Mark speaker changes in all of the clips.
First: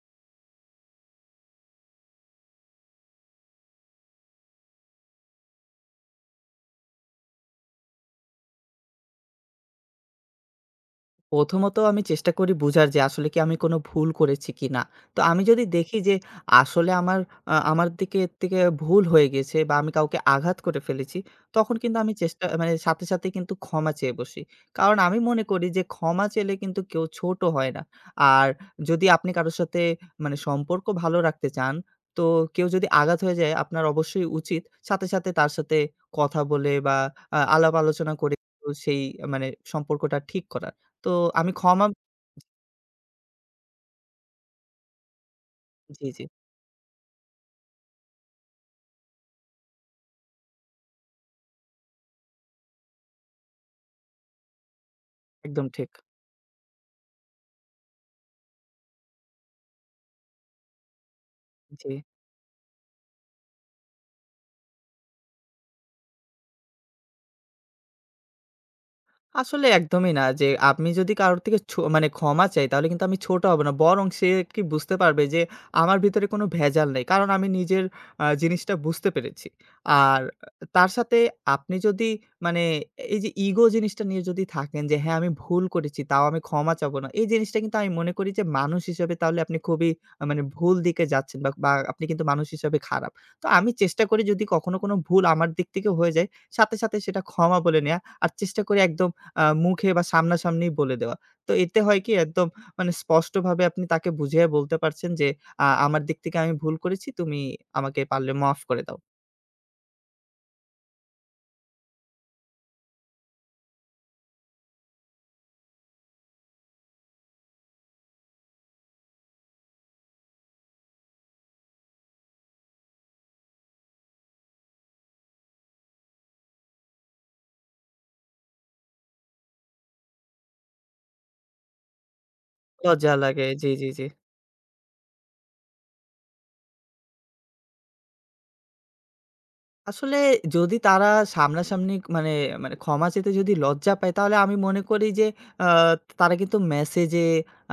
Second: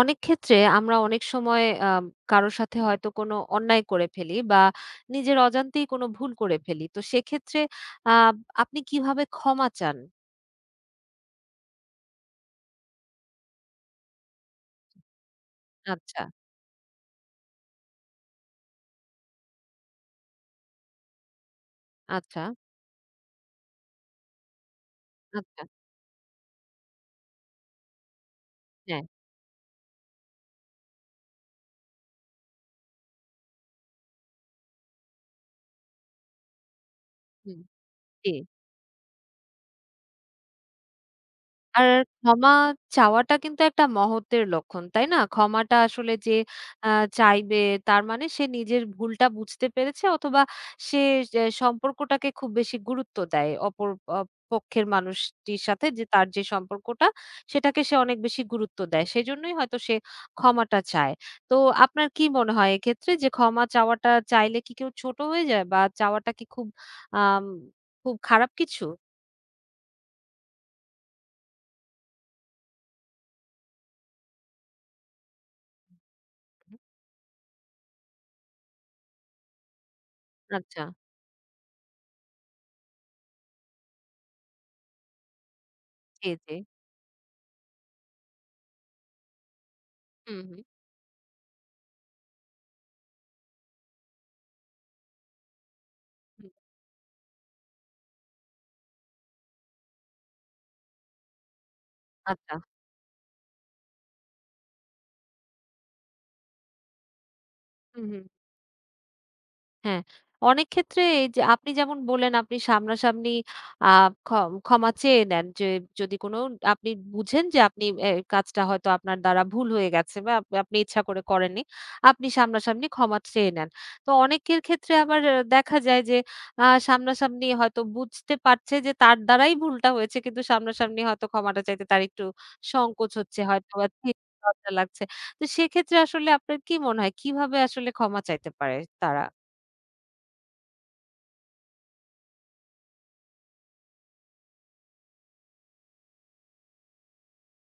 Speaker 1: অনেক ক্ষেত্রে আমরা অনেক সময় কারো সাথে হয়তো কোনো অন্যায় করে ফেলি বা নিজের অজান্তেই কোনো ভুল করে ফেলি। তো সেক্ষেত্রে আ আপনি কিভাবে ক্ষমা চান?
Speaker 2: প্রথমত আমি চেষ্টা করি বুঝার যে আসলে কি আমি কোনো ভুল করেছি কিনা। তো আমি যদি দেখি যে
Speaker 1: আচ্ছা,
Speaker 2: আসলে আমার আমার দিকে এর থেকে ভুল হয়ে গেছে বা আমি কাউকে আঘাত করে ফেলেছি, তখন কিন্তু আমি
Speaker 1: আচ্ছা,
Speaker 2: চেষ্টা মানে সাথে কিন্তু ক্ষমা চেয়ে বসি। কারণ আমি মনে
Speaker 1: আচ্ছা।
Speaker 2: করি যে ক্ষমা চাইলে কিন্তু কেউ ছোট হয় না। আর
Speaker 1: হ্যাঁ,
Speaker 2: যদি আপনি কারো সাথে মানে সম্পর্ক ভালো রাখতে চান, তো কেউ যদি আঘাত হয়ে যায় আপনার অবশ্যই উচিত সাথে তার সাথে কথা বলে বা
Speaker 1: হুম,
Speaker 2: আলাপ আলোচনা
Speaker 1: জি।
Speaker 2: করে সেই মানে সম্পর্কটা ঠিক করা। তো আমি ক্ষমা
Speaker 1: আর ক্ষমা চাওয়াটা কিন্তু একটা মহত্ত্বের লক্ষণ, তাই না? ক্ষমাটা
Speaker 2: জি,
Speaker 1: আসলে
Speaker 2: জি।
Speaker 1: যে আ চাইবে তার মানে সে নিজের ভুলটা বুঝতে পেরেছে অথবা সে যে সম্পর্কটাকে খুব বেশি গুরুত্ব দেয় অপর অ পক্ষের মানুষটির
Speaker 2: একদম
Speaker 1: সাথে
Speaker 2: ঠিক।
Speaker 1: যে তার যে সম্পর্কটা সেটাকে সে অনেক বেশি গুরুত্ব দেয়। সেজন্যই হয়তো সে ক্ষমাটা চায়। তো
Speaker 2: জি।
Speaker 1: আপনার কি মনে হয় এক্ষেত্রে যে ক্ষমা চাওয়াটা চাইলে কি কেউ ছোট হয়ে যায় বা চাওয়াটা কি খুব আম খুব খারাপ কিছু?
Speaker 2: আসলে একদমই না যে আমি যদি কারোর থেকে ছো মানে ক্ষমা চাই তাহলে কিন্তু আমি ছোট হব না। বরং সে কি বুঝতে পারবে যে আমার ভিতরে কোনো ভেজাল নেই। কারণ আমি নিজের জিনিসটা বুঝতে পেরেছি। আর
Speaker 1: আচ্ছা।
Speaker 2: তার সাথে আপনি যদি মানে এই যে ইগো জিনিসটা নিয়ে যদি থাকেন যে হ্যাঁ, আমি ভুল করেছি তাও
Speaker 1: জি,
Speaker 2: আমি
Speaker 1: জি।
Speaker 2: ক্ষমা চাবো না। এই জিনিসটা কিন্তু আমি মনে করি যে মানুষ হিসেবে তাহলে আপনি খুবই
Speaker 1: হুম,
Speaker 2: মানে
Speaker 1: হুম।
Speaker 2: ভুল দিকে যাচ্ছেন বা আপনি কিন্তু মানুষ হিসাবে খারাপ। তো আমি চেষ্টা করি যদি কখনো কোনো ভুল আমার দিক থেকে হয়ে যায়
Speaker 1: হুম।
Speaker 2: সাথে সেটা ক্ষমা বলে নেয়া। আর চেষ্টা করি একদম মুখে বা সামনাসামনি বলে দেওয়া। তো এতে হয় কি একদম
Speaker 1: আচ্ছা।
Speaker 2: মানে স্পষ্টভাবে আপনি তাকে বুঝিয়ে বলতে পারছেন যে, আমার দিক থেকে আমি ভুল করেছি। তুমি আমাকে
Speaker 1: হু, হু।
Speaker 2: পারলে মাফ করে দাও।"
Speaker 1: হ্যাঁ, অনেক ক্ষেত্রে এই যে আপনি যেমন বললেন আপনি সামনাসামনি আ ক্ষ ক্ষমা চেয়ে নেন যে যদি কোনো আপনি বুঝেন যে আপনি এ কাজটা হয়তো আপনার দ্বারা ভুল হয়ে গেছে বা আপনি ইচ্ছা করে করেননি। আপনি সামনাসামনি ক্ষমা চেয়ে নেন। তো অনেকের ক্ষেত্রে আবার দেখা যায় যে সামনাসামনি হয়তো বুঝতে পারছে যে তার দ্বারাই ভুলটা হয়েছে কিন্তু সামনাসামনি হয়তো ক্ষমাটা চাইতে তার একটু
Speaker 2: লজ্জা
Speaker 1: সংকোচ হচ্ছে
Speaker 2: লাগে। জি,
Speaker 1: হয়তোবা
Speaker 2: জি, জি।
Speaker 1: লজ্জা লাগছে। তো সেক্ষেত্রে আসলে আপনার কি মনে হয় কিভাবে আসলে ক্ষমা চাইতে পারে তারা?
Speaker 2: আসলে যদি তারা সামনাসামনি মানে মানে ক্ষমা চেতে যদি লজ্জা পায়, তাহলে আমি মনে করি যে আ তারা কিন্তু মেসেজে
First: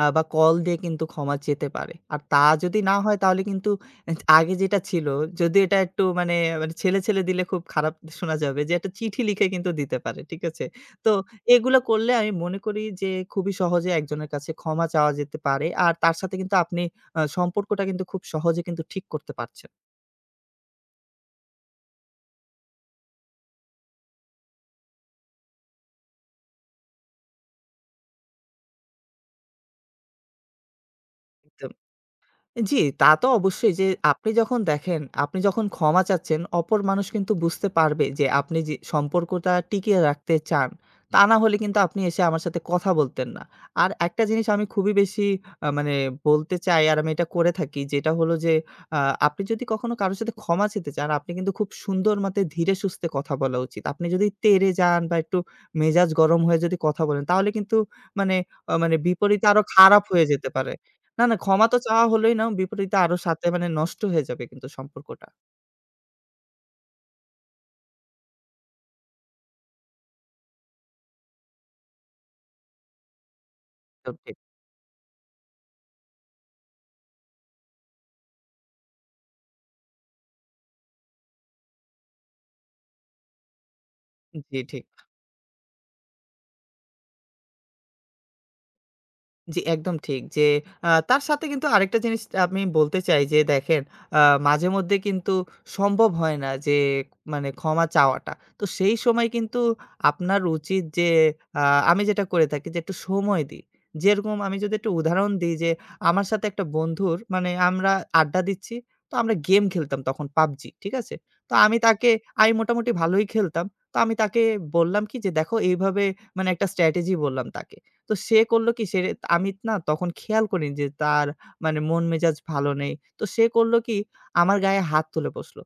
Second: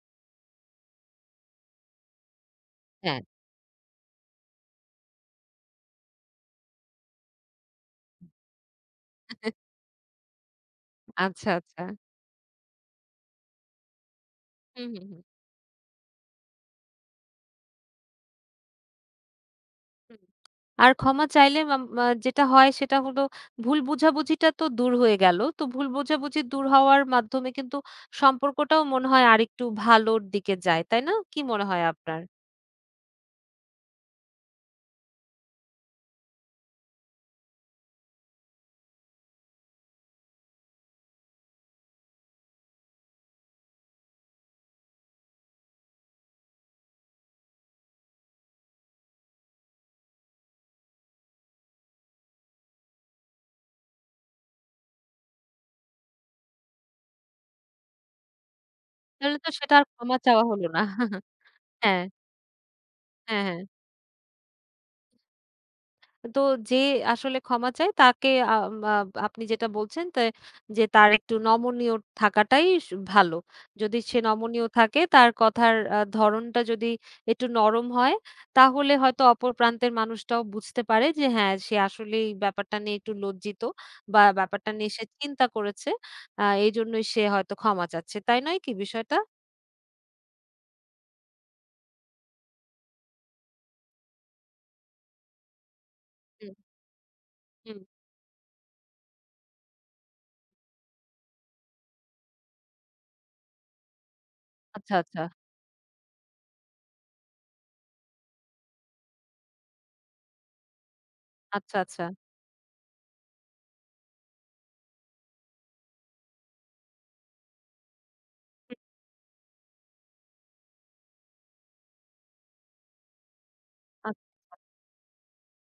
Speaker 2: বা কল দিয়ে কিন্তু ক্ষমা চেতে পারে। আর তা যদি না হয়
Speaker 1: হ্যাঁ।
Speaker 2: তাহলে কিন্তু আগে যেটা ছিল, যদি এটা একটু মানে মানে ছেলে দিলে খুব খারাপ শোনা যাবে যে একটা চিঠি লিখে কিন্তু দিতে পারে। ঠিক আছে? তো
Speaker 1: আচ্ছা,
Speaker 2: এগুলো
Speaker 1: আচ্ছা।
Speaker 2: করলে আমি মনে করি যে খুবই সহজে একজনের কাছে ক্ষমা
Speaker 1: হুম, হুম,
Speaker 2: চাওয়া
Speaker 1: হুম,
Speaker 2: যেতে পারে। আর তার সাথে কিন্তু আপনি সম্পর্কটা কিন্তু খুব সহজে কিন্তু ঠিক করতে পারছেন।
Speaker 1: হুম। আর ক্ষমা চাইলে যেটা হয় সেটা হলো ভুল বোঝাবুঝিটা তো দূর হয়ে গেল। তো ভুল বোঝাবুঝি দূর হওয়ার মাধ্যমে কিন্তু সম্পর্কটাও মনে হয় আরেকটু ভালোর দিকে যায়। তাই না? কি মনে হয় আপনার?
Speaker 2: জি, তা তো অবশ্যই যে আপনি যখন দেখেন, আপনি যখন ক্ষমা চাচ্ছেন, অপর মানুষ কিন্তু বুঝতে পারবে যে আপনি যে সম্পর্কটা টিকিয়ে রাখতে চান। তা না হলে কিন্তু আপনি এসে আমার সাথে কথা বলতেন না। আর একটা জিনিস আমি খুবই বেশি মানে বলতে চাই আর আমি এটা করে থাকি যেটা হলো যে আ আপনি যদি কখনো কারো সাথে ক্ষমা চেতে চান, আপনি কিন্তু খুব সুন্দর মাত্রায় ধীরে সুস্থে কথা বলা উচিত। আপনি যদি তেড়ে যান বা একটু মেজাজ গরম হয়ে যদি কথা বলেন তাহলে কিন্তু মানে মানে
Speaker 1: তাহলে
Speaker 2: বিপরীতে
Speaker 1: তো
Speaker 2: আরো
Speaker 1: সেটা আর
Speaker 2: খারাপ
Speaker 1: ক্ষমা
Speaker 2: হয়ে
Speaker 1: চাওয়া
Speaker 2: যেতে
Speaker 1: হলো
Speaker 2: পারে।
Speaker 1: না।
Speaker 2: না, না ক্ষমা তো
Speaker 1: হ্যাঁ,
Speaker 2: চাওয়া হলোই না। বিপরীতে আরো
Speaker 1: হ্যাঁ,
Speaker 2: সাথে
Speaker 1: হ্যাঁ।
Speaker 2: মানে নষ্ট হয়ে যাবে কিন্তু সম্পর্কটা।
Speaker 1: তো যে আসলে ক্ষমা চায় তাকে আপনি যেটা বলছেন যে তার একটু নমনীয় থাকাটাই ভালো। যদি
Speaker 2: তো
Speaker 1: সে
Speaker 2: ঠিক
Speaker 1: নমনীয় থাকে তার কথার ধরণটা যদি একটু নরম হয় তাহলে হয়তো অপর প্রান্তের মানুষটাও বুঝতে পারে যে হ্যাঁ, সে আসলেই ব্যাপারটা নিয়ে একটু লজ্জিত বা
Speaker 2: জি,
Speaker 1: ব্যাপারটা
Speaker 2: ঠিক।
Speaker 1: নিয়ে সে চিন্তা করেছে। এজন্যই সে হয়তো ক্ষমা চাচ্ছে। তাই নয় কি বিষয়টা?
Speaker 2: জি, একদম ঠিক। যে তার সাথে কিন্তু আরেকটা জিনিস আমি বলতে চাই যে দেখেন আ মাঝেমধ্যে কিন্তু সম্ভব হয় না
Speaker 1: হুম,
Speaker 2: যে মানে
Speaker 1: হুম।
Speaker 2: ক্ষমা চাওয়াটা। তো সেই সময় কিন্তু আপনার উচিত যে আ আমি যেটা করে থাকি যে একটু সময় দিই। যেরকম আমি যদি একটু
Speaker 1: আচ্ছা, আচ্ছা।
Speaker 2: উদাহরণ দিই যে আমার সাথে একটা বন্ধুর মানে আমরা আড্ডা দিচ্ছি, তো আমরা গেম খেলতাম তখন PUBG, ঠিক আছে? তো আমি
Speaker 1: আচ্ছা, আচ্ছা।
Speaker 2: তাকে আমি মোটামুটি ভালোই খেলতাম। তো আমি তাকে বললাম কি যে দেখো এইভাবে মানে একটা স্ট্র্যাটেজি বললাম তাকে। তো সে করল
Speaker 1: হুম,
Speaker 2: কি সে আমি না তখন খেয়াল করিনি যে তার মানে মন মেজাজ ভালো নেই। তো সে করল কি আমার
Speaker 1: আচ্ছা।
Speaker 2: গায়ে হাত তুলে বসলো।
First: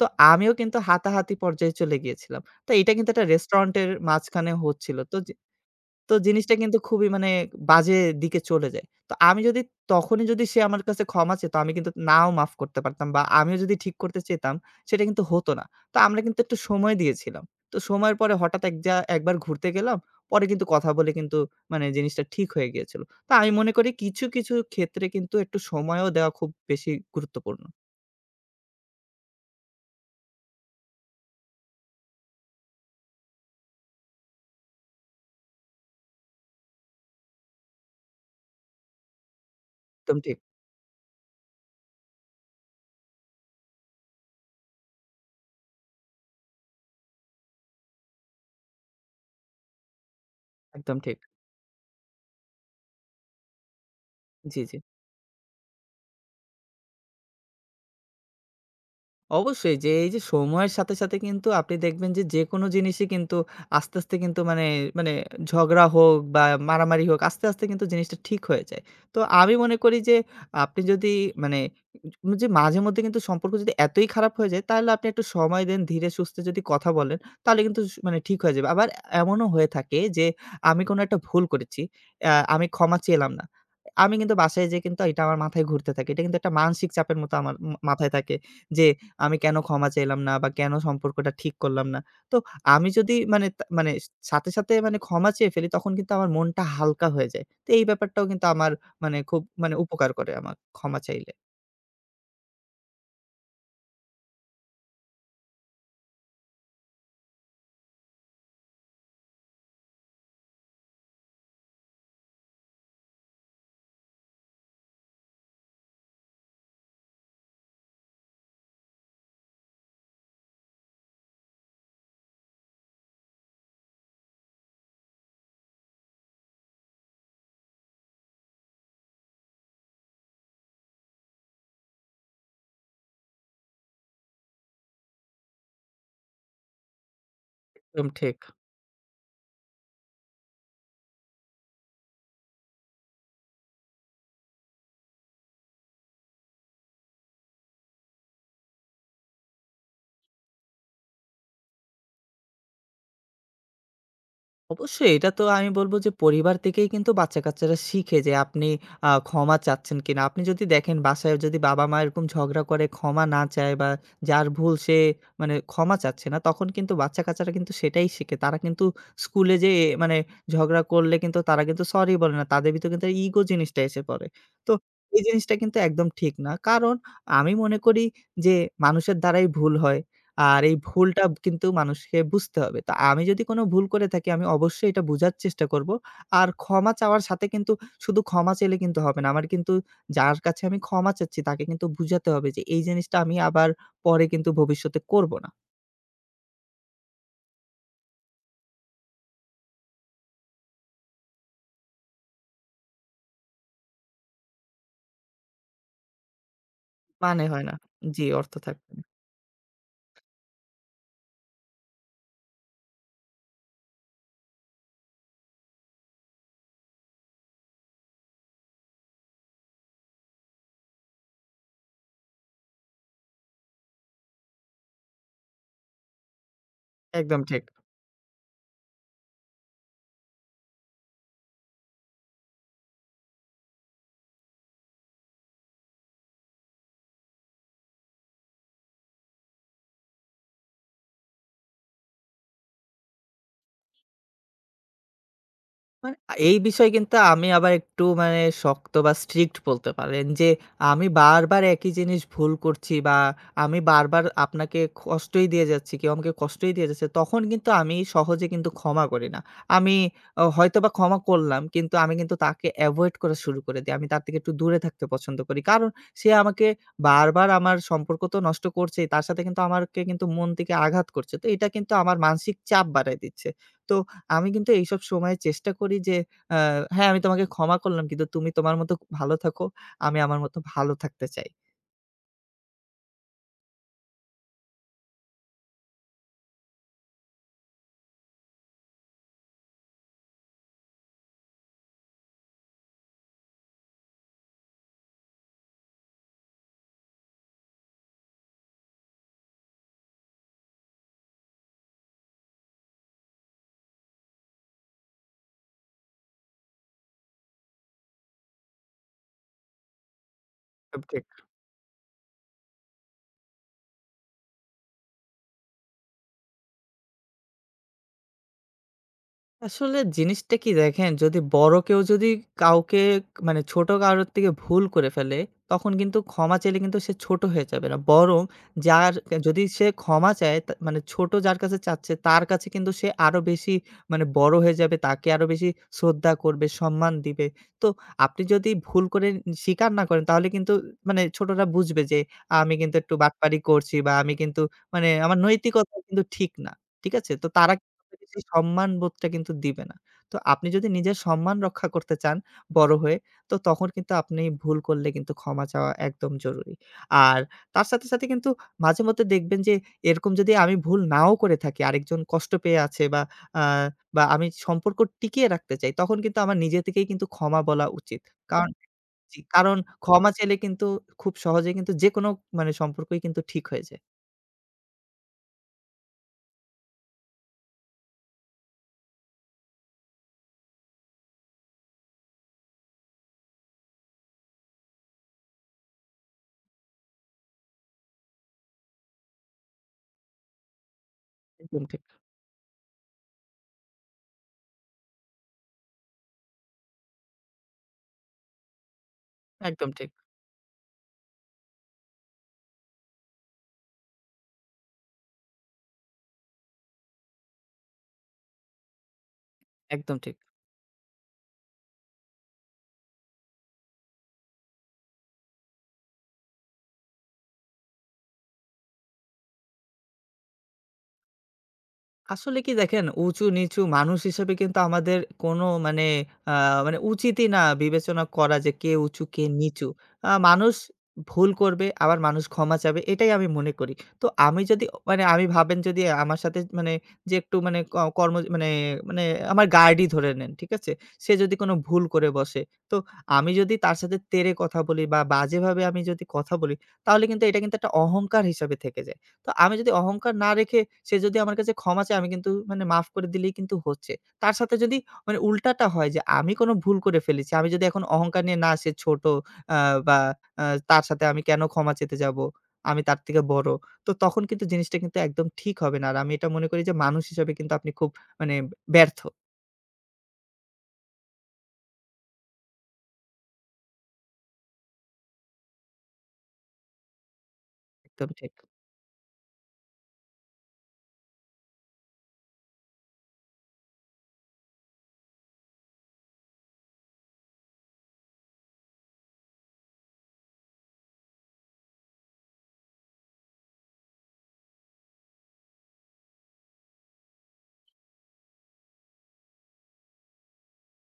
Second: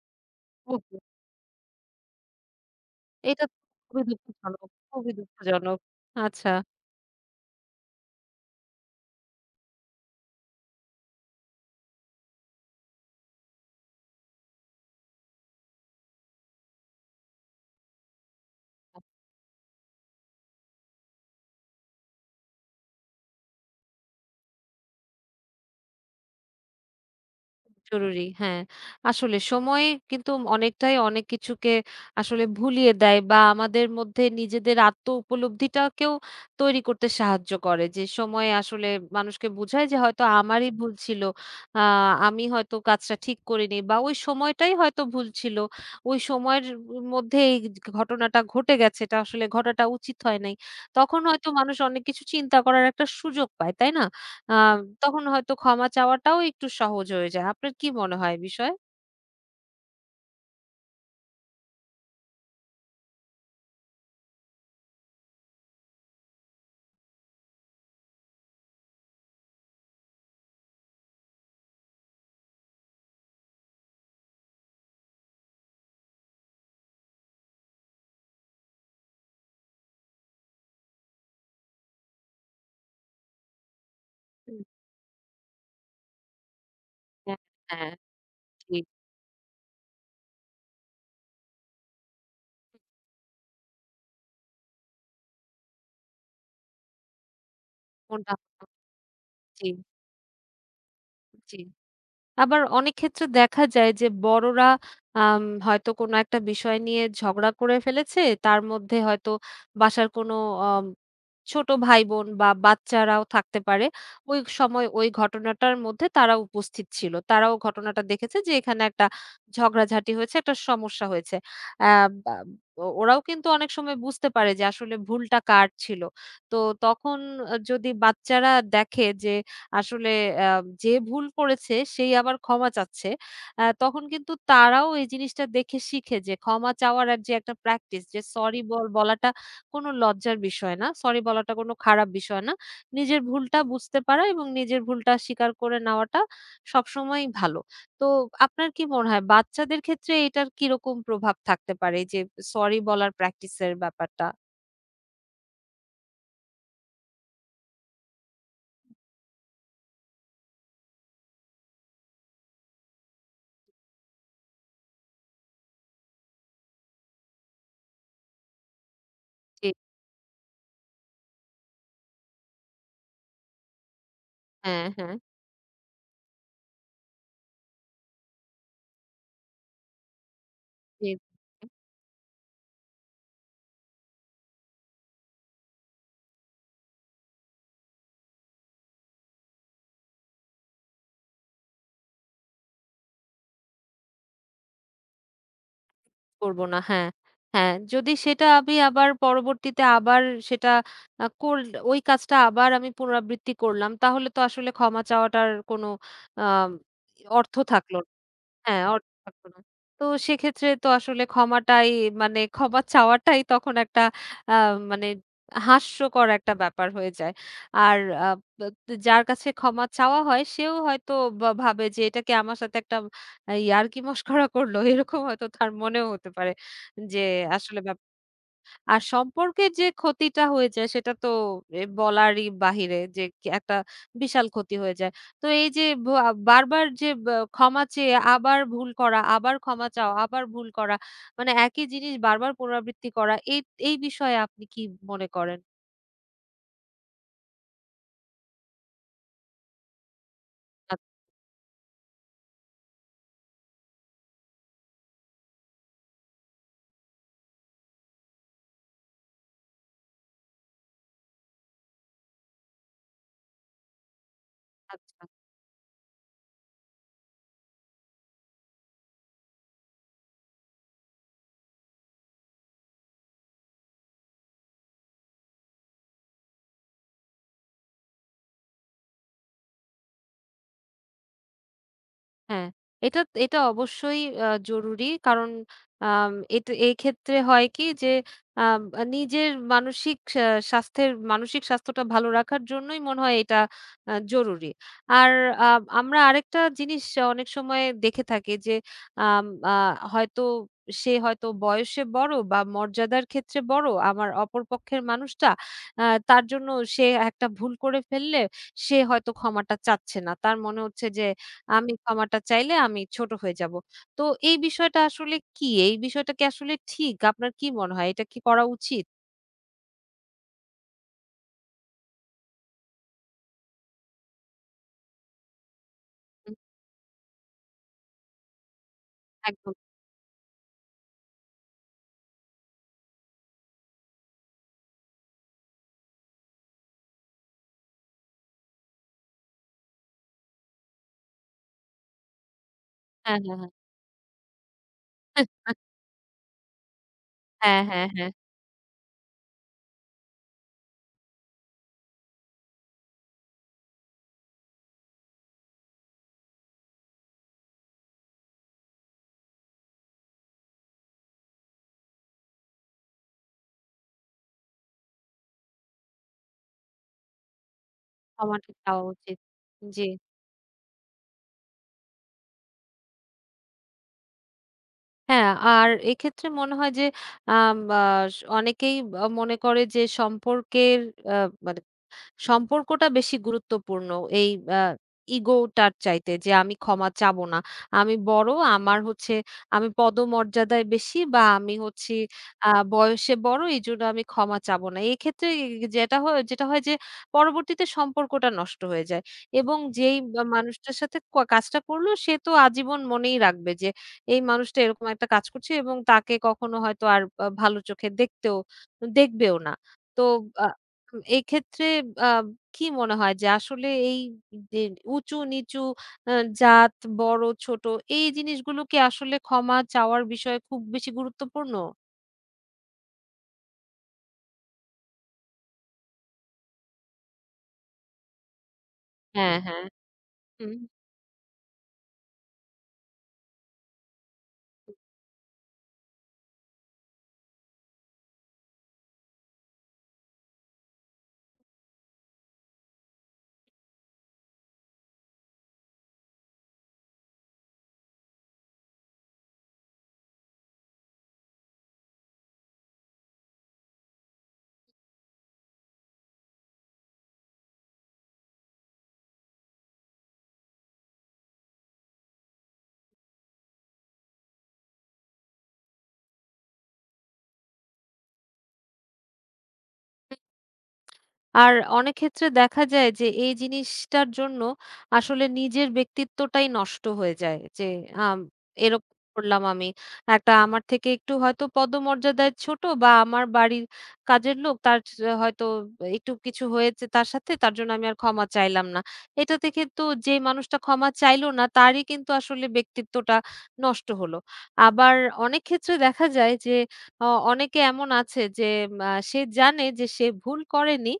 Speaker 2: তো আমিও কিন্তু
Speaker 1: ওহ!
Speaker 2: হাতাহাতি পর্যায়ে চলে গিয়েছিলাম। তো এটা কিন্তু একটা
Speaker 1: এটা
Speaker 2: রেস্টুরেন্টের
Speaker 1: খুবই
Speaker 2: মাঝখানে
Speaker 1: দুঃখজনক,
Speaker 2: হচ্ছিল।
Speaker 1: খুবই
Speaker 2: তো যে
Speaker 1: দুঃখজনক।
Speaker 2: তো
Speaker 1: আচ্ছা।
Speaker 2: জিনিসটা কিন্তু খুবই মানে বাজে দিকে চলে যায়। তো আমি যদি তখনই যদি সে আমার কাছে ক্ষমা চেত, আমি কিন্তু নাও মাফ করতে পারতাম বা আমিও যদি ঠিক করতে চেতাম, সেটা কিন্তু হতো না। তো আমরা কিন্তু একটু সময় দিয়েছিলাম। তো সময়ের পরে হঠাৎ এক যা
Speaker 1: আ,
Speaker 2: একবার ঘুরতে গেলাম। পরে কিন্তু কথা বলে কিন্তু মানে জিনিসটা ঠিক হয়ে গিয়েছিল। তো আমি মনে করি কিছু ক্ষেত্রে কিন্তু একটু সময়ও দেওয়া খুব বেশি গুরুত্বপূর্ণ।
Speaker 1: জরুরি। হ্যাঁ, আসলে সময় কিন্তু অনেকটাই অনেক কিছুকে আসলে ভুলিয়ে দেয় বা আমাদের মধ্যে নিজেদের আত্ম উপলব্ধিটাকেও তৈরি করতে সাহায্য করে। যে সময় আসলে মানুষকে বোঝায় যে
Speaker 2: একদম
Speaker 1: হয়তো
Speaker 2: ঠিক,
Speaker 1: আমারই ভুল ছিল। আ আমি হয়তো কাজটা ঠিক করিনি বা ওই সময়টাই হয়তো ভুল ছিল। ওই সময়ের মধ্যে এই ঘটনাটা ঘটে গেছে। এটা আসলে ঘটাটা উচিত হয় নাই।
Speaker 2: একদম ঠিক।
Speaker 1: তখন হয়তো মানুষ অনেক কিছু চিন্তা করার একটা সুযোগ পায়। তাই না? আ
Speaker 2: জি, জি।
Speaker 1: তখন হয়তো ক্ষমা চাওয়াটাও একটু সহজ হয়ে যায়। আপনার কি মনে হয় এ বিষয়ে?
Speaker 2: অবশ্যই যে এই যে সময়ের সাথে কিন্তু আপনি দেখবেন যে, যেকোনো জিনিসই কিন্তু আস্তে কিন্তু মানে, মানে ঝগড়া হোক বা মারামারি হোক আস্তে কিন্তু জিনিসটা ঠিক হয়ে যায়। তো আমি মনে করি যে আপনি যদি মানে যে মাঝেমধ্যে কিন্তু সম্পর্ক যদি এতই খারাপ হয়ে যায় তাহলে আপনি একটু সময় দেন ধীরে সুস্থে যদি কথা বলেন তাহলে কিন্তু স মানে ঠিক হয়ে যাবে। আবার এমনও হয়ে থাকে যে আমি কোনো একটা ভুল করেছি, আমি ক্ষমা চেলাম না। আমি কিন্তু
Speaker 1: হুম,
Speaker 2: বাসায় যেয়ে কিন্তু এটা আমার মাথায় ঘুরতে থাকে। এটা কিন্তু একটা মানসিক চাপের মতো
Speaker 1: হ্যাঁ,
Speaker 2: আমার ম
Speaker 1: হ্যাঁ,
Speaker 2: মাথায় থাকে
Speaker 1: ঠিক।
Speaker 2: যে আমি কেন ক্ষমা চাইলাম না বা কেন সম্পর্কটা ঠিক করলাম না। তো আমি যদি মানে তা মানে সাথে মানে ক্ষমা চেয়ে ফেলি তখন কিন্তু আমার মনটা হালকা হয়ে যায়। তো এই ব্যাপারটাও
Speaker 1: কোনটা
Speaker 2: কিন্তু আমার মানে খুব
Speaker 1: জি,
Speaker 2: মানে উপকার করে আমার ক্ষমা চাইলে।
Speaker 1: জি। আবার অনেক ক্ষেত্রে দেখা যায় যে বড়রা হয়তো কোনো একটা বিষয় নিয়ে ঝগড়া করে ফেলেছে। তার মধ্যে হয়তো বাসার কোনো আম ছোট ভাই-বোন বা বাচ্চারাও থাকতে পারে। ওই সময় ওই ঘটনাটার মধ্যে তারা উপস্থিত ছিল। তারাও ঘটনাটা দেখেছে যে এখানে একটা ঝগড়াঝাটি হয়েছে, একটা সমস্যা হয়েছে। অ্যা বা ও ওরাও কিন্তু অনেক সময় বুঝতে পারে যে আসলে ভুলটা কার ছিল। তো তখন যদি বাচ্চারা দেখে যে আসলে আ যে ভুল করেছে সেই আবার ক্ষমা চাচ্ছে। তখন কিন্তু তারাও এই জিনিসটা দেখে শিখে যে ক্ষমা চাওয়ার আর যে একটা প্র্যাকটিস
Speaker 2: একদম
Speaker 1: যে
Speaker 2: ঠিক।
Speaker 1: সরি বলাটা কোনো লজ্জার বিষয় না। সরি বলাটা কোনো খারাপ বিষয় না। নিজের ভুলটা বুঝতে পারা এবং নিজের ভুলটা স্বীকার করে নেওয়াটা সবসময়ই ভালো। তো আপনার কি মনে হয় বাচ্চাদের ক্ষেত্রে এটার কিরকম প্রভাব থাকতে পারে? এই যে সরি বলার প্র্যাকটিসের ব্যাপারটা?
Speaker 2: অবশ্যই এটা তো আমি বলবো যে পরিবার থেকেই কিন্তু বাচ্চা-কাচ্চারা শিখে যে আপনি ক্ষমা চাচ্ছেন কিনা। আপনি যদি দেখেন বাসায় যদি বাবা-মা এরকম ঝগড়া করে ক্ষমা না চায় বা যার ভুল সে মানে ক্ষমা চাচ্ছে না, তখন কিন্তু বাচ্চা-কাচ্চারা কিন্তু সেটাই শিখে। তারা কিন্তু স্কুলে
Speaker 1: জি।
Speaker 2: যেয়ে মানে ঝগড়া করলে কিন্তু তারা কিন্তু সরি বলে না। তাদের ভিতরে কিন্তু ইগো জিনিসটা এসে পড়ে। তো
Speaker 1: হ্যাঁ, হ্যাঁ।
Speaker 2: এই জিনিসটা কিন্তু একদম ঠিক না। কারণ আমি মনে করি যে মানুষের দ্বারাই ভুল হয়। আর এই
Speaker 1: জি।
Speaker 2: ভুলটা কিন্তু মানুষকে বুঝতে হবে। তো আমি যদি কোনো ভুল করে থাকি আমি অবশ্যই এটা বুঝার চেষ্টা করব। আর ক্ষমা চাওয়ার সাথে কিন্তু শুধু ক্ষমা চাইলে কিন্তু হবে না। আমার কিন্তু যার কাছে আমি ক্ষমা চাচ্ছি তাকে কিন্তু বুঝাতে হবে যে এই জিনিসটা আমি আবার পরে কিন্তু ভবিষ্যতে করব না।
Speaker 1: করব না। হ্যাঁ, হ্যাঁ। যদি সেটা আমি আবার পরবর্তীতে আবার সেটা আ কর ওই কাজটা আবার আমি পুনরাবৃত্তি করলাম তাহলে তো আসলে ক্ষমা চাওয়াটার কোনো আ
Speaker 2: মানে
Speaker 1: অর্থ
Speaker 2: হয় না।
Speaker 1: থাকলো না।
Speaker 2: জি, অর্থ
Speaker 1: হ্যাঁ,
Speaker 2: থাকবে না।
Speaker 1: অর্থ থাকতো না। তো সেক্ষেত্রে তো আসলে ক্ষমাটাই মানে ক্ষমা চাওয়াটাই তখন একটা আ মানে হাস্যকর একটা ব্যাপার হয়ে যায়। আর আ ব যার কাছে ক্ষমা চাওয়া হয় সেও হয়তো ভাবে যে এটা কি আমার সাথে একটা ইয়ার্কি মশকরা করল এরকম হয়তো তার মনেও হতে পারে যে
Speaker 2: একদম ঠিক।
Speaker 1: আসলে ব্যাপারটা আর সম্পর্কের যে ক্ষতিটা হয়ে যায় সেটা তো এ বলারই বাহিরে যে কি একটা বিশাল ক্ষতি হয়ে যায়। তো এই যে বারবার যে ক্ষমা চেয়ে আবার ভুল করা, আবার ক্ষমা চাওয়া, আবার ভুল করা মানে একই জিনিস বারবার পুনরাবৃত্তি করা এই এই বিষয়ে আপনি কি মনে করেন?
Speaker 2: মানে এই বিষয়ে কিন্তু আমি আবার একটু মানে শক্ত বা স্ট্রিক্ট বলতে পারেন যে,
Speaker 1: আ
Speaker 2: আমি বারবার একই জিনিস ভুল করছি বা আমি বারবার আপনাকে কষ্টই দিয়ে যাচ্ছি, কেউ আমাকে কষ্টই দিয়ে যাচ্ছে, তখন কিন্তু আমি সহজে কিন্তু ক্ষমা করি না। আমি অ হয়তোবা ক্ষমা করলাম কিন্তু আমি কিন্তু তাকে এভয়েড করা শুরু করে দেই। আমি তার থেকে একটু দূরে থাকতে
Speaker 1: আচ্ছা।
Speaker 2: পছন্দ করি। কারণ সে আমাকে বারবার আমার সম্পর্ক তো নষ্ট করছেই, তার সাথে কিন্তু আমারকে কিন্তু মন থেকে আঘাত করছে। তো এটা কিন্তু আমার মানসিক চাপ বাড়ায় দিচ্ছে। তো আমি কিন্তু এইসব সময়ে চেষ্টা করি যে আ "হ্যাঁ, আমি তোমাকে ক্ষমা করলাম কিন্তু তুমি তোমার মতো ভালো থাকো। আমি আমার মতো ভালো থাকতে চাই।"
Speaker 1: হ্যাঁ, এটা এটা অবশ্যই জরুরি। কারণ এক্ষেত্রে হয় কি যে আম নিজের মানসিক স্বাস্থ্যের মানসিক স্বাস্থ্যটা ভালো রাখার জন্যই মনে হয় এটা জরুরি। আর আ আমরা আরেকটা জিনিস অনেক সময় দেখে থাকি যে আম আ হয়তো সে হয়তো বয়সে বড় বা মর্যাদার ক্ষেত্রে বড়, আমার অপর পক্ষের মানুষটা। তার জন্য সে একটা ভুল করে ফেললে সে হয়তো ক্ষমাটা চাচ্ছে না। তার মনে হচ্ছে যে আমি ক্ষমাটা চাইলে আমি ছোট হয়ে যাব। তো এই বিষয়টা আসলে কি? এই বিষয়টা কি আসলে ঠিক? আপনার কি মনে হয়? এটা কি করা উচিত?
Speaker 2: আসলে জিনিসটা কি দেখেন, যদি বড় কেউ যদি কাউকে মানে ছোট কারোর থেকে ভুল করে ফেলে, তখন কিন্তু
Speaker 1: হুম,
Speaker 2: ক্ষমা চাইলে কিন্তু সে ছোট হয়ে যাবে না। বরং যার যদি
Speaker 1: একদম।
Speaker 2: সে ক্ষমা চায় তা মানে ছোট যার কাছে চাচ্ছে তার কাছে কিন্তু সে আরো বেশি মানে বড় হয়ে যাবে, তাকে আরো বেশি শ্রদ্ধা করবে, সম্মান দিবে। তো আপনি যদি ভুল করে স্বীকার না করেন তাহলে কিন্তু মানে ছোটরা বুঝবে যে আমি কিন্তু একটু
Speaker 1: হ্যাঁ, হ্যাঁ,
Speaker 2: বাটপারি
Speaker 1: হ্যাঁ।
Speaker 2: করছি বা আমি কিন্তু মানে আমার নৈতিকতা কিন্তু ঠিক না। ঠিক আছে? তো তারা
Speaker 1: হ্যাঁ, হ্যাঁ,
Speaker 2: আপনাকে
Speaker 1: হ্যাঁ।
Speaker 2: সেই সম্মান বোধটা কিন্তু দিবে না। তো আপনি যদি নিজের সম্মান রক্ষা করতে চান বড় হয়ে, তো তখন কিন্তু আপনি ভুল করলে কিন্তু ক্ষমা চাওয়া একদম জরুরি। আর তার সাথে কিন্তু মাঝেমধ্যে দেখবেন যে এরকম যদি আমি ভুল নাও করে থাকি, আরেকজন কষ্ট পেয়ে আছে বা আ বা আমি সম্পর্ক টিকিয়ে রাখতে চাই, তখন কিন্তু আমার নিজে থেকেই কিন্তু ক্ষমা বলা উচিত। কারণ
Speaker 1: ক্ষমাটা চাওয়া উচিত।
Speaker 2: জি, কারণ
Speaker 1: জি।
Speaker 2: ক্ষমা চাইলে কিন্তু খুব সহজেই কিন্তু যেকোনো মানে সম্পর্কই কিন্তু ঠিক হয়ে যায়।
Speaker 1: হ্যাঁ, আর এক্ষেত্রে মনে হয় যে অনেকেই মনে করে যে সম্পর্কের আ মানে সম্পর্কটা বেশি গুরুত্বপূর্ণ। এই আ ইগোটার চাইতে যে আমি ক্ষমা চাবো না। আমি বড়, আমার হচ্ছে আমি পদমর্যাদায় বেশি বা আমি
Speaker 2: একদম ঠিক,
Speaker 1: হচ্ছি বয়সে বড় এজন্য আমি ক্ষমা চাবো না। এক্ষেত্রে যেটা হয় যে পরবর্তীতে সম্পর্কটা নষ্ট হয়ে যায়। এবং
Speaker 2: একদম ঠিক,
Speaker 1: যেই বা মানুষটার সাথে কাজটা করলো সে তো আজীবন মনেই রাখবে যে এই মানুষটা এরকম একটা কাজ করছে এবং তাকে কখনো হয়তো আর ভালো চোখে দেখতেও দেখবেও না।
Speaker 2: একদম
Speaker 1: তো
Speaker 2: ঠিক।
Speaker 1: আ এক্ষেত্রে আ কি মনে হয় যে আসলে এই যে উঁচু-নিচু আ জাত, বড়-ছোট এই জিনিসগুলো কি আসলে ক্ষমা চাওয়ার বিষয়ে খুব বেশি গুরুত্বপূর্ণ?
Speaker 2: আসলে কি দেখেন, উঁচু-নিচু মানুষ হিসেবে কিন্তু আমাদের কোনো মানে আ মানে উচিতই না বিবেচনা করা যে কে উঁচু, কে
Speaker 1: হ্যাঁ, হ্যাঁ।
Speaker 2: নিচু।
Speaker 1: হুম।
Speaker 2: মানুষ ভুল করবে, আবার মানুষ ক্ষমা চাবে এটাই আমি মনে করি। তো আমি যদি অ মানে আমি ভাবেন যদি আমার সাথে মানে যে একটু মানে ক কর্ম মানে মানে আমার গার্ডই ধরে নেন, ঠিক আছে? সে যদি কোনো ভুল করে বসে, তো আমি যদি তার সাথে তেড়ে কথা বলি বা বাজেভাবে আমি যদি কথা বলি, তাহলে কিন্তু এটা কিন্তু একটা অহংকার হিসাবে থেকে যায়। তো আমি যদি অহংকার না রেখে সে যদি আমার কাছে ক্ষমা চায় আমি কিন্তু মানে মাফ করে দিলেই কিন্তু হচ্ছে। তার সাথে যদি মানে উল্টাটা হয় যে আমি কোনো ভুল করে ফেলেছি। আমি যদি এখন অহংকার নিয়ে না সে ছোট আ বা আ তার সাথে আমি কেন ক্ষমা চেতে যাবো? আমি তার থেকে বড়। তো তখন কিন্তু জিনিসটা কিন্তু একদম ঠিক হবে না। আর আমি এটা মনে করি যে মানুষ হিসাবে কিন্তু আপনি খুব মানে ব্যর্থ।
Speaker 1: আর অনেক ক্ষেত্রে দেখা যায় যে এই জিনিসটার জন্য আসলে নিজের ব্যক্তিত্বটাই নষ্ট হয়ে যায়। যে
Speaker 2: একদম
Speaker 1: আম
Speaker 2: ঠিক।
Speaker 1: এরকম করলাম আমি। একটা আমার থেকে একটু হয়তো পদমর্যাদায় ছোট বা আমার বাড়ির কাজের লোক তার হয়তো একটু কিছু হয়েছে তার সাথে তার জন্য আমি আর ক্ষমা চাইলাম না। এটাতে কিন্তু যে মানুষটা ক্ষমা চাইলো না তারই কিন্তু আসলে ব্যক্তিত্বটা নষ্ট হলো। আবার অনেক ক্ষেত্রে দেখা যায় যে অ অনেকে এমন আছে যে সে জানে যে সে ভুল করেনি।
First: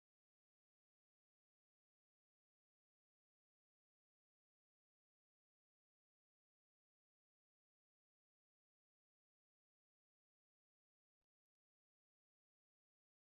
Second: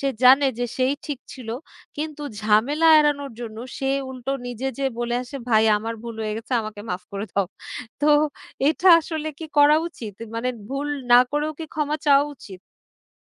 Speaker 1: সে জানে যে সেই ঠিক ছিল। কিন্তু ঝামেলা এড়ানোর জন্য সে উল্টো নিজে যেয়ে বলে আসে, "ভাই আমার ভুল হয়ে গেছে আমাকে মাফ করে দাও।" তো এটা আসলে কি করা উচিত? মানে ভুল না করেও কি ক্ষমা চাওয়া উচিত?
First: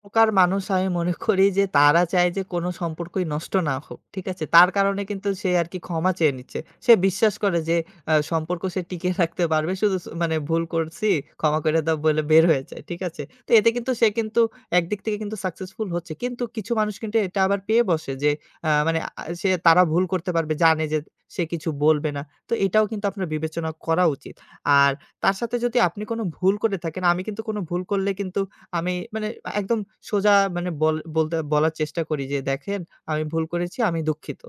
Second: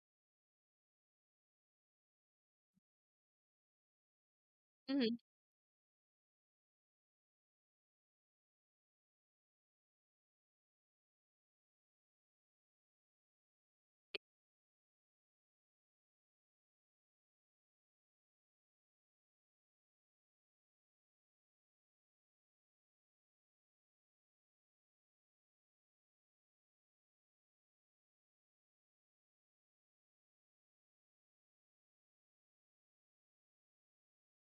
Speaker 2: প্রকার মানুষ আমি মনে করি যে তারা চায় যে কোনো সম্পর্কই নষ্ট না হোক। ঠিক আছে? তার
Speaker 1: হু,
Speaker 2: কারণে
Speaker 1: হু,
Speaker 2: কিন্তু সে আরকি ক্ষমা চেয়ে নিচ্ছে। সে বিশ্বাস করে যে সম্পর্ক সে টিকিয়ে রাখতে পারবে। শুধু স মানে ভুল করছি, ক্ষমা করে দাও বলে বের হয়ে যায়। ঠিক আছে? তো এতে কিন্তু সে কিন্তু একদিক থেকে কিন্তু সাকসেসফুল হচ্ছে। কিন্তু কিছু মানুষ কিন্তু এটা আবার পেয়ে বসে যে মানে সে তারা ভুল করতে পারবে, জানে যে সে কিছু বলবে না। তো এটাও কিন্তু আপনার বিবেচনা করা উচিত। আর তার সাথে যদি আপনি কোনো ভুল করে থাকেন, আমি কিন্তু কোনো ভুল করলে কিন্তু আমি মানে একদম সোজা মানে বল বলতে বলার চেষ্টা করি যে, "দেখেন আমি ভুল করেছি, আমি দুঃখিত।"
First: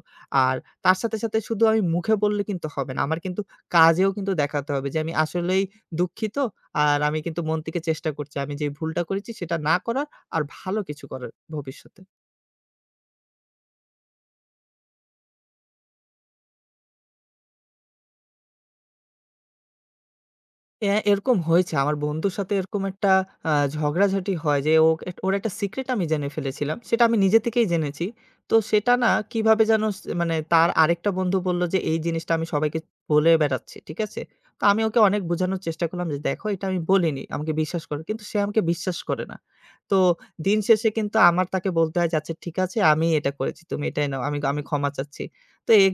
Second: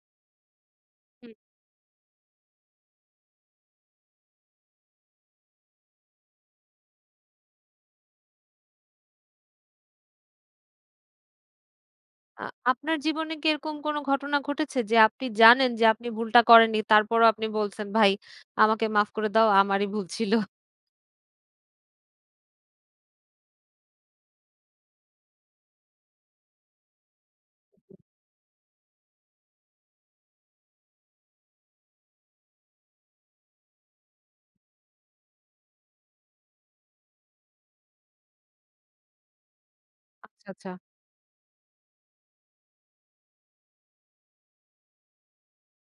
Speaker 2: আর তার সাথে,
Speaker 1: হুম।
Speaker 2: সাথে শুধু আমি মুখে বললে কিন্তু হবে না। আমার কিন্তু কাজেও কিন্তু দেখাতে হবে যে, আমি আসলেই দুঃখিত আর আমি কিন্তু মন থেকে চেষ্টা করছি। আমি যে ভুলটা করেছি সেটা না করার আর ভালো কিছু করার ভবিষ্যতে।
Speaker 1: আ আপনার জীবনে কি এরকম কোনো ঘটনা ঘটেছে যে আপনি জানেন যে আপনি ভুলটা করেননি তারপরও আপনি বলছেন, "ভাই আমাকে মাফ করে দাও আমারই ভুল ছিল"?
Speaker 2: হ্যাঁ, এরকম হয়েছে। আমার বন্ধুর সাথে এরকম একটা ঝগড়াঝাটি হয় যে ও এক ওর একটা সিক্রেট আমি জেনে ফেলেছিলাম। সেটা আমি নিজে থেকেই জেনেছি। তো সেটা না কিভাবে যেন স মানে তার আরেকটা বন্ধু বলল যে, "এই জিনিসটা আমি সবাইকে বলে বেড়াচ্ছি।" ঠিক আছে? তো আমি ওকে অনেক বোঝানোর চেষ্টা করলাম যে, "দেখো এটা আমি বলিনি। আমাকে বিশ্বাস করো।" কিন্তু সে আমাকে বিশ্বাস করে না। তো
Speaker 1: আচ্ছা,
Speaker 2: দিন
Speaker 1: আচ্ছা।
Speaker 2: শেষে কিন্তু আমার তাকে বলতে হয় যে, "আচ্ছা ঠিক আছে আমিই এটা করেছি। তুমি এটাই নাও। আমি আমি ক্ষমা চাচ্ছি।" তো এ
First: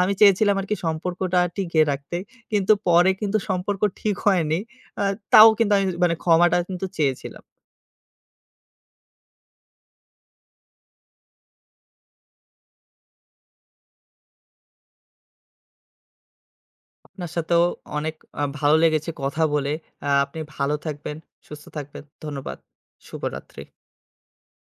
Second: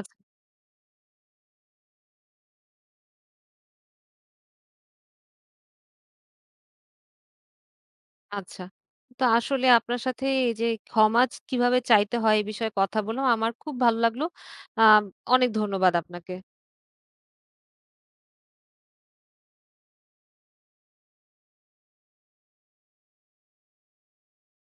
Speaker 2: আমি চেয়েছিলাম আরকি সম্পর্কটা টিকিয়ে রাখতে। কিন্তু পরে কিন্তু সম্পর্ক ঠিক হয়নি। আ তাও কিন্তু আমি মানে ক্ষমাটা কিন্তু চেয়েছিলাম।
Speaker 1: আচ্ছা। তো আসলে আপনার সাথে এই যে ক্ষমা কিভাবে চাইতে হয় এই বিষয়ে কথা বললাম। আমার খুব ভালো লাগলো। আ অনেক ধন্যবাদ আপনাকে।
Speaker 2: আপনার সাথেও অনেক ভালো লেগেছে কথা বলে। আপনি ভালো থাকবেন, সুস্থ থাকবেন। ধন্যবাদ। শুভরাত্রি।